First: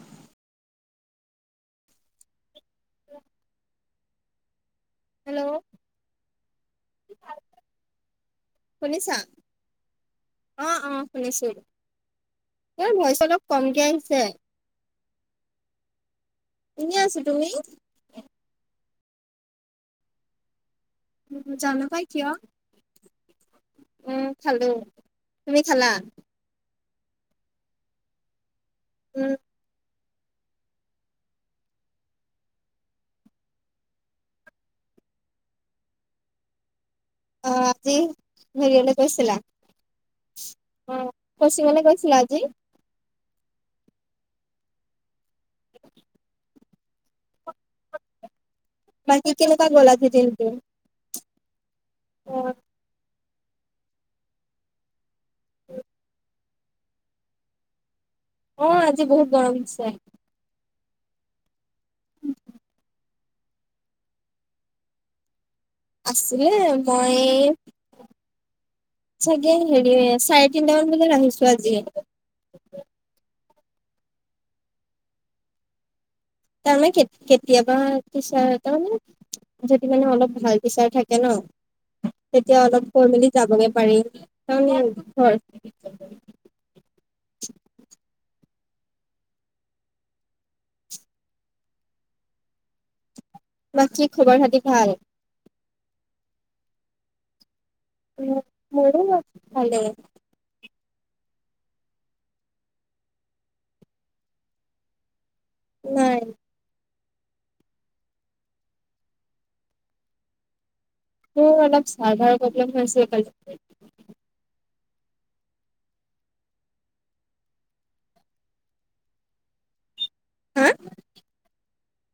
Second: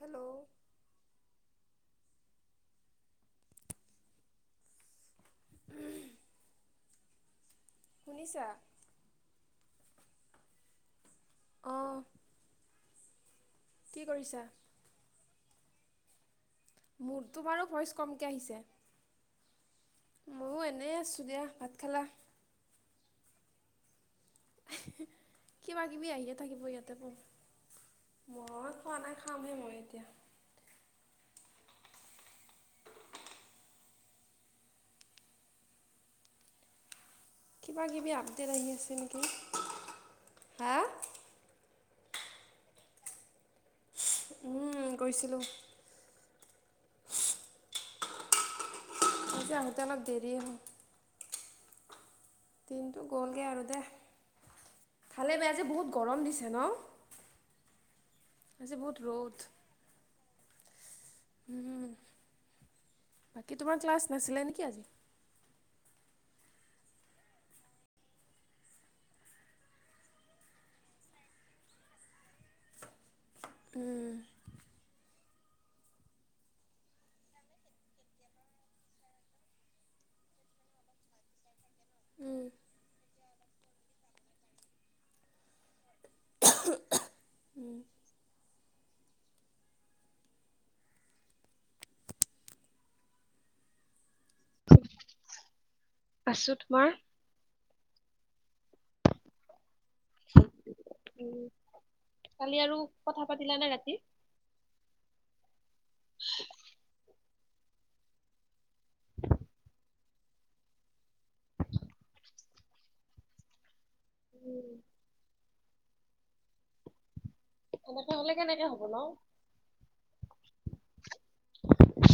Hello? [unintelligible] Hello? শুনিছা? শুনিছা, অ, অ', শুনিছোঁ অঁ [unintelligible] ভইচ অলপ কমকে কি আহিছে। কৰিছা? এনেই আছো মোৰতো তুমি? বাৰু ভইচ কমকে আহিছে। ময়ো এনেই আছোঁ দিয়া। ভাত জানো খালা? পাই কিয়? উম, খালোঁ, তুমি কিবা খালা? কিবি আহিয়ে থাকিব ইয়াতে ব, মই খোৱা নাই, উম, খামহে মই এতিয়া। অ', আজি কিবা-কিবি আপডেট আহি হেৰিয়লে আছে নেকি? গৈছিলা? হা। ক'ৰ্চিনলে গৈছিলা আজি? উম, গৈছিলোঁ। বাকী আজি কেনেকুৱা আহোঁতে গ'ল অলপ আজি দেৰিয়ে দিনটো? হ'ল। অ'। দিনটো গ'লগে আৰু দে। ভালে বেয়া আজি বহুত গৰম দিছে ন। অ', আজি বহুত গৰম দিছে। উম। বাকী তোমাৰ ক্লাছ নাছিলে নেকি আজি? আছিলে মই চাগে হেৰি, চাৰে তিনটামান বজাত আহিছোঁ আজি। উম। তাৰমানে কেত- কেতিয়াবা [inaudible] যদি মানে অলপ ভালকে চাই থাকে ন উম। তেতিয়া অলপ কৈ মেলি যাবগে পাৰি, কাৰণ [inaudible] [unintelligible] উম। বাকী খবৰ-খাতি ভাল? আছোঁ তোমাৰ? মো- মোৰো ভালেই। [unintelligible] কালি আৰু কথা পাতিলা নে ৰাতি? নাই। [unintelligible] মোৰ অলপ চাৰ্ভাৰ প্ৰলেম হৈছে কালি [inaudible] উম। এনেকে হ'লে কেনেকে হ'ব ন? হা?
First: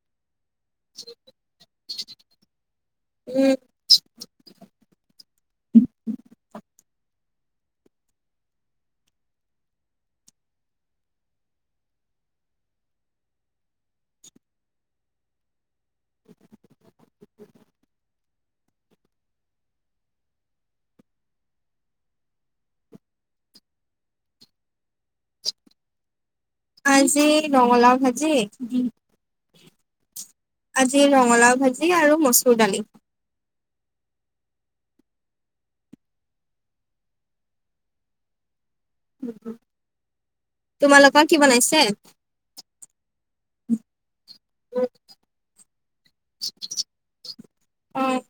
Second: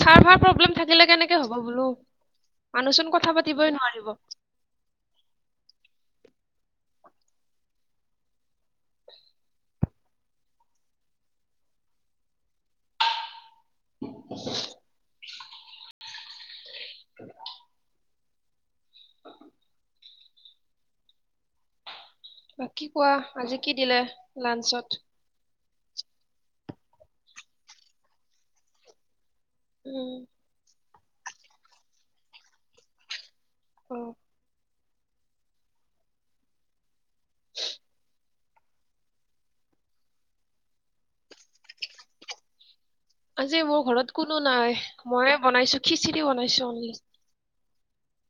চাৰ্ভাৰ প্ৰব্লেম থাকিলে কেনেকে হ'ব বোলোঁ, মানুহচোন কথা উম পাতিবই নোৱাৰিব। [unintelligible] [unintelligible] বাকী কোৱা, আজি কি দিলে লাঞ্চত? আজি ৰঙালাও ভাজি [unintelligible] উম। আজি ৰঙালাও ভাজি আৰু মচুৰ ডালি। অ'। [unintelligible] উম, উম, তোমালোকৰ কি বনাইছে? আজি মোৰ ঘৰত কোনো নাই, ময়ে বনাইছোঁ, খিচিৰি বনাইছোঁ আজি। অ'।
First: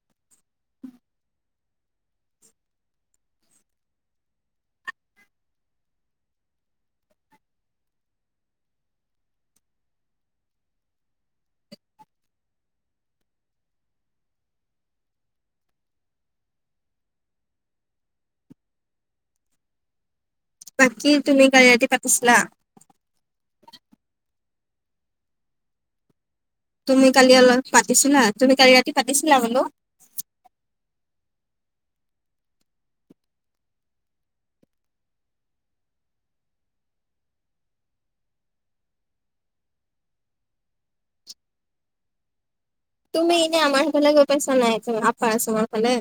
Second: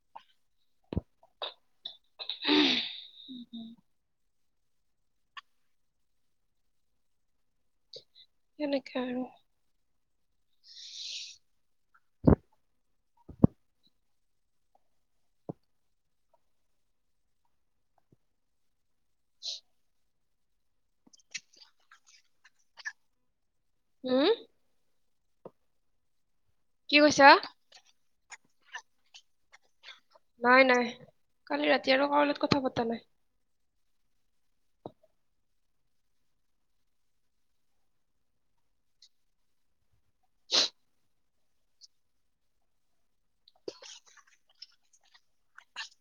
উম এনেকে আৰু। বাকি তুমি কালি ৰাতি পাতিছিলা হুম কি তুমি কৈছা? কালি অলপ পাতিছিলা তুমি কালি ৰাতি পাতিছিলা বোলো নাই নাই কালি ৰাতি আৰু কাৰোলগত কথা পতা নাই কি [unintelligible] তুম এনে আমাৰ সিফালে গৈ পাইছা নে নাই আপাৰ আছামৰ ফালে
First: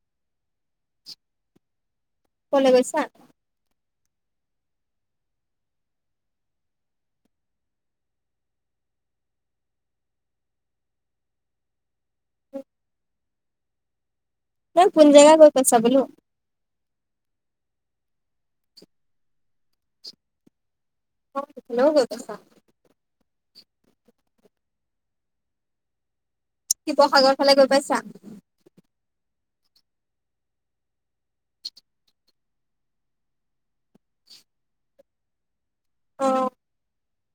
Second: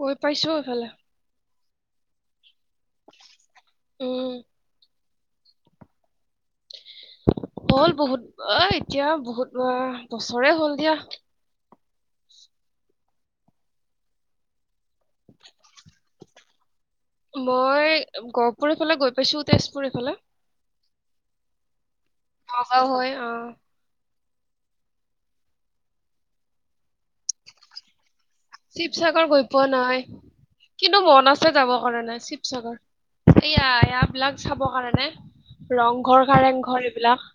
গৈ পাইছো এইফালে কলে গৈছা উম হ'ল বহুত আহ এতিয়া বহুত বাৰ বছৰে হ'ল দিয়া এই কোন জেগা গৈ পাইছা বোলো মই গহপুৰৰ ফালে গৈ পাইছো তেচপুৰ ইফালে অ সেইফালেও গৈ পাইছা নগাও হৈ অহ শিৱসাগৰ ফালে গৈ পাইছা চিৱচাগৰ গৈ পোৱা নাই কিন্তু মন আছে যাব কাৰণে চিৱচাগৰ এইয়া এয়া বিলাক চাবৰ কাৰণে ৰংঘৰ অ কাৰেংঘৰ এইবিলাক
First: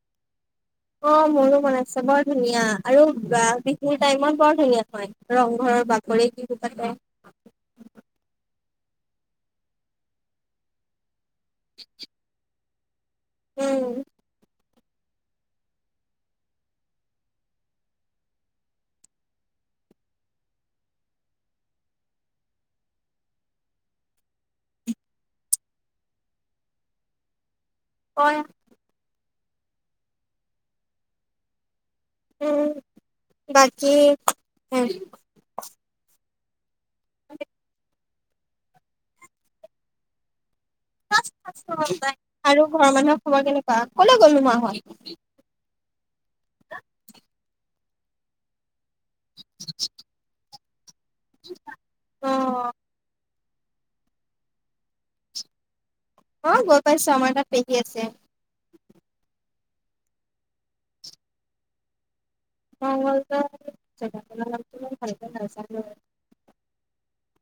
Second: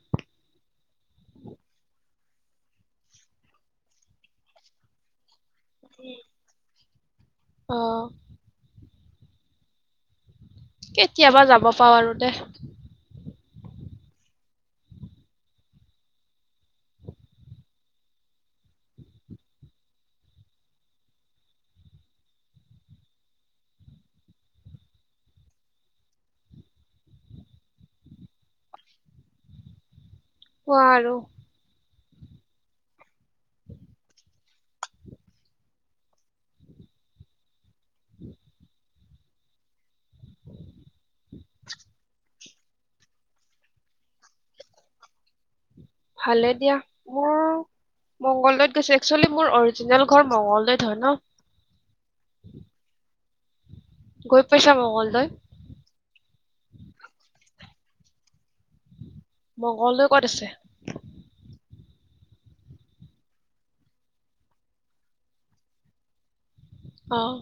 অহ মোৰো মন আছে বৰ ধুনীয়া আৰু বা বিহুৰ টাইমত বৰ ধুনীয়া হয় ৰংঘৰৰ বাকৰিত বিহু পাতে অ কেতিয়াবা যাব পাওঁ আৰু দেহ উম হয় কোৱা আৰু উম বাকী এহ হয় [unintelligible] [unintelligible] আৰু ঘৰৰ মানুহৰ খবৰ কেনেকুৱা কলৈ গ'ল নো মাহত ভালে দিয়া মোৰ মংগলদৈত গৈছে এক্সুৱেলী মোৰ অৰিজিনেল ঘৰ মংগলদৈত হয় ন অ গৈ পাইচা মংগলদৈ অহ গৈ পাইছো আমাৰ তাত পেহী আছে মংগলদৈ ক'ত আছে মংগলদৈ জাগাটোৰ নামটো মই ভালকে নাজানো অহ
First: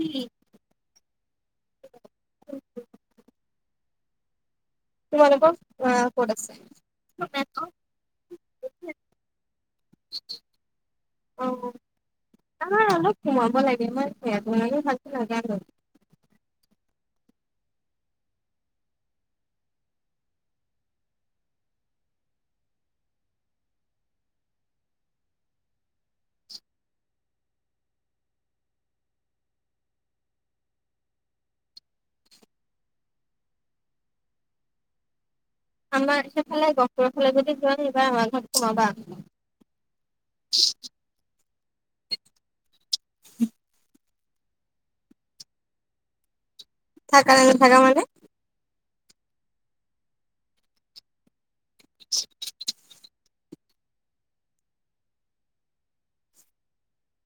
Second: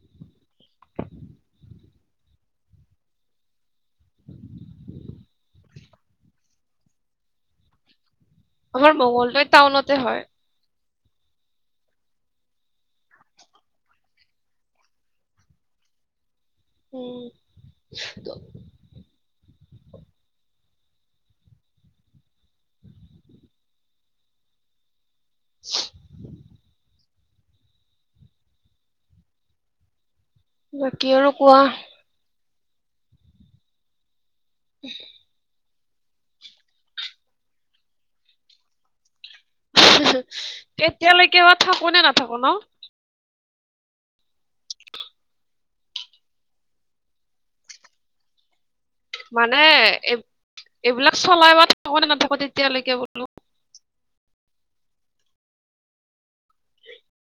কি তোমালোকৰ অহ ক'ত আছে আমাৰ মংগলদৈ টাউনতে হয় অ আমাৰ অলপ সোমাব লাগে মই সেকাৰনে ভালকে নাজানো উম [inaudible] [unintelligible] বাকী আৰু কোৱাহ [unintelligible] আমাৰ সিফালে গহপুৰৰ ফালে যদি যোৱা এইবাৰ আমাৰ ঘৰত সোমাবা। তেতিয়ালৈকে বা থাকো নে নাথাকো ন। [unintelligible] থাকা নে নাথাকা মানে? মানে এই এইবিলাক চলাই বা থাকো নে নাথাকো তেতিয়ালৈকে বোলো। [inaudible]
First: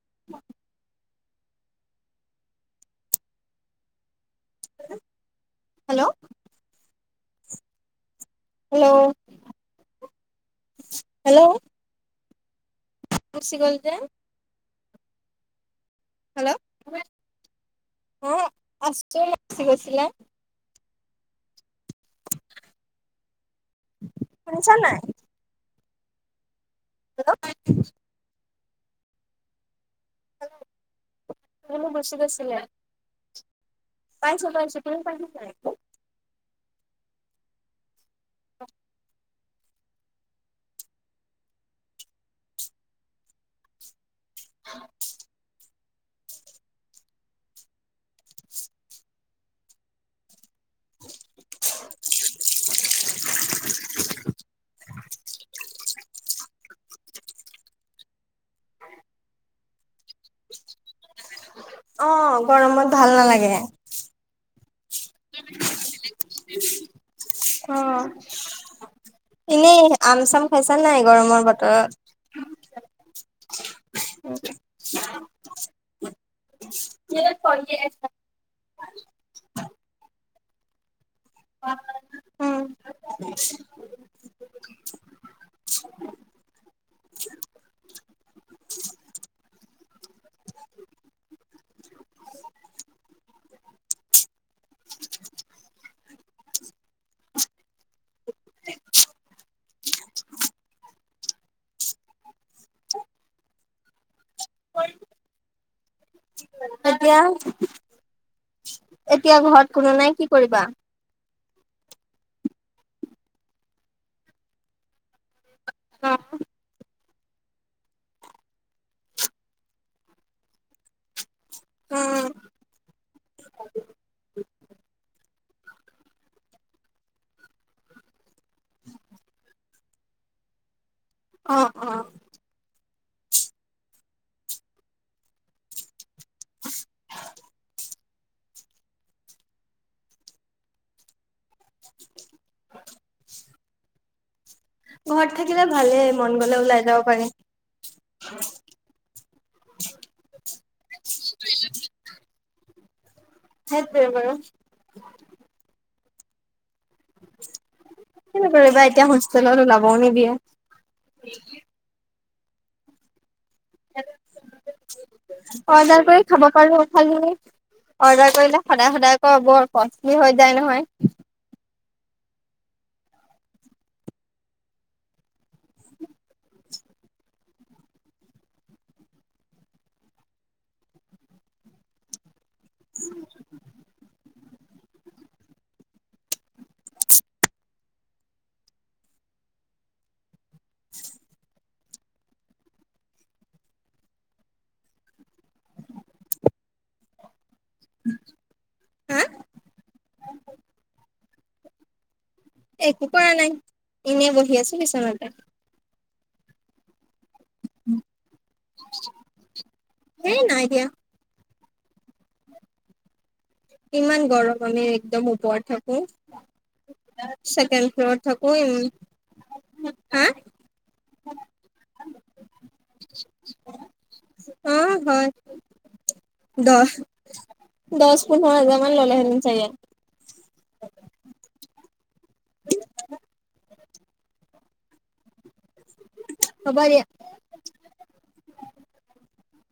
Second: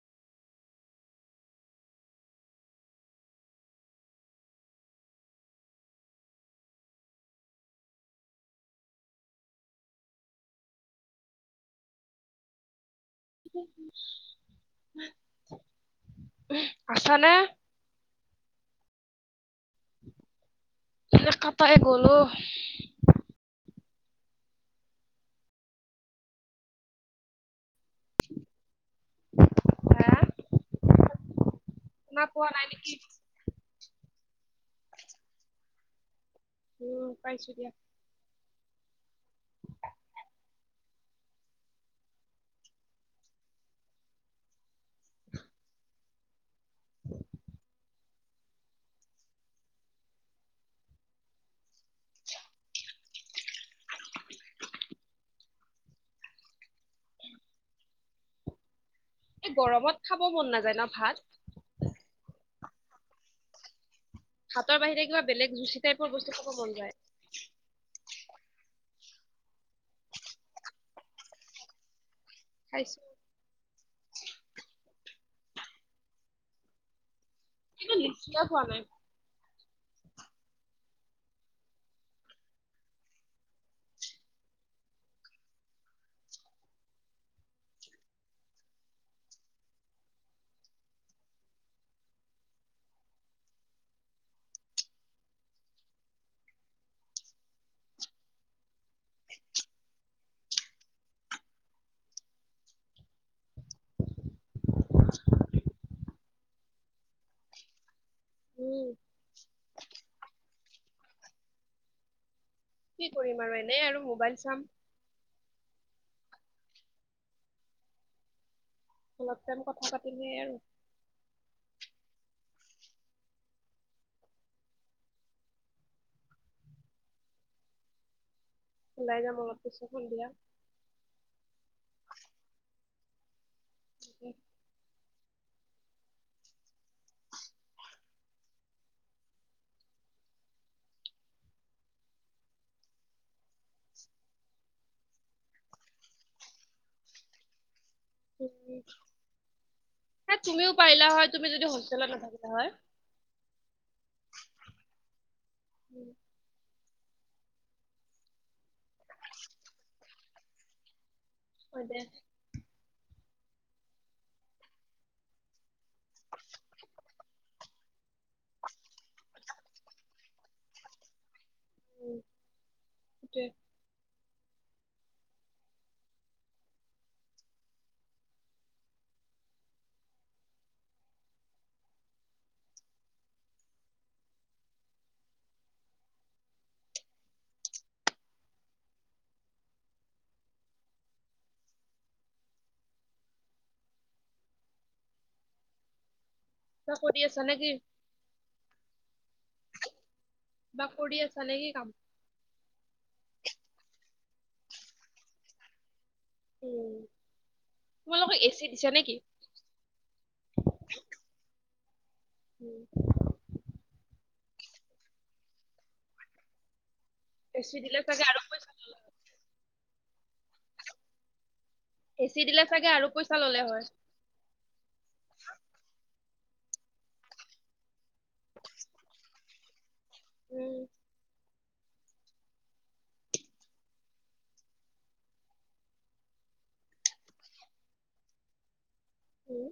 [inaudible] হেল্ল'। Hello hello. গুচি গ'ল যে হেল্ল' আছা নে? অ' আছো [unintelligible] গৈছিলে। এনে কাটাই গ'ল অ'। শুনিছা নে নাই? হেল্ল' হা [unintelligible] গুছি শুনা পোৱা গৈছিলে। নাই নেকি পাইছোঁ পাইছোঁ। তুমি পাইছা নে নাই? উম পাইছোঁ দিয়া। [inaudible] [inaudible] [inaudible] [inaudible] [inaudible] এই গৰমত খাব মন নাযায় ন ভাত? অ' গৰমত ভাল নালাগে। ভাতৰ বাহিৰে কিবা বেলেগ যুচি টাইপৰ বস্তু খাব মন যায়। অ', এনেই আম চাম খাইছা নাই গৰমৰ বতৰত? খাইছো। [inaudible] [unintelligible] কিয় খোৱা নাই? [unintelligible] উম। [inaudible] [inaudible] [inaudible] [inaudible] [inaudible] [inaudible] এতিয়া, উম এতিয়া ঘৰত কোনো নাই কি কৰিবা? কি কৰিম আৰু এনেই আৰু ম'বাইল চাম। [unintelligible] অলপ টাইম কথা পাতিমেই আৰু। উম। ওলাই যাম অলপ পিছত সন্ধিয়া। অ', অ'। [inaudible] [inaudible] ঘৰত থাকিলে ভালেই মন গ'লে ওলাই যাব পাৰি। এ তুমিও পাৰিলা হয়, তুমি যদি হোষ্টেলত নাথাকিলা হয়। সেইটোৱে বাৰু। উম, কিনো কৰিবা এতিয়া হোষ্টেলত উলাবও নিদিয়ে। হয় দে। [inaudible] অৰ্ডাৰ কৰি খাব পাৰো, খালী অৰ্ডাৰ কৰিলে সদায় সদায় আকৌ বৰ কষ্টলি হৈ যায় নহয়। উম, সেইটোৱে। [inaudible] কিবা কৰি আছা নে কি? হা কিবা কৰি আছা নে কি কাম? একো কৰা নাই, এনেই বহি আছো বিচনাতে। উম, তোমালোকৰ এ চি দিছে নে কি? হেই নাই দিয়া। উম। ইমান গৰম, আমি একদম ওপৰত থাকো। এ চি দিলে চেকেণ্ড চাগে ফ্লৰত আৰু পইচা থাকো, হা? এ চি দিলে চাগে আৰু পইচা ল'লে হয়? অ', হয় দহ দহ পোন্ধৰ হাজাৰ মান ল'লে হেঁতেন চাগে। উম। হ'ব দিয়া। উম।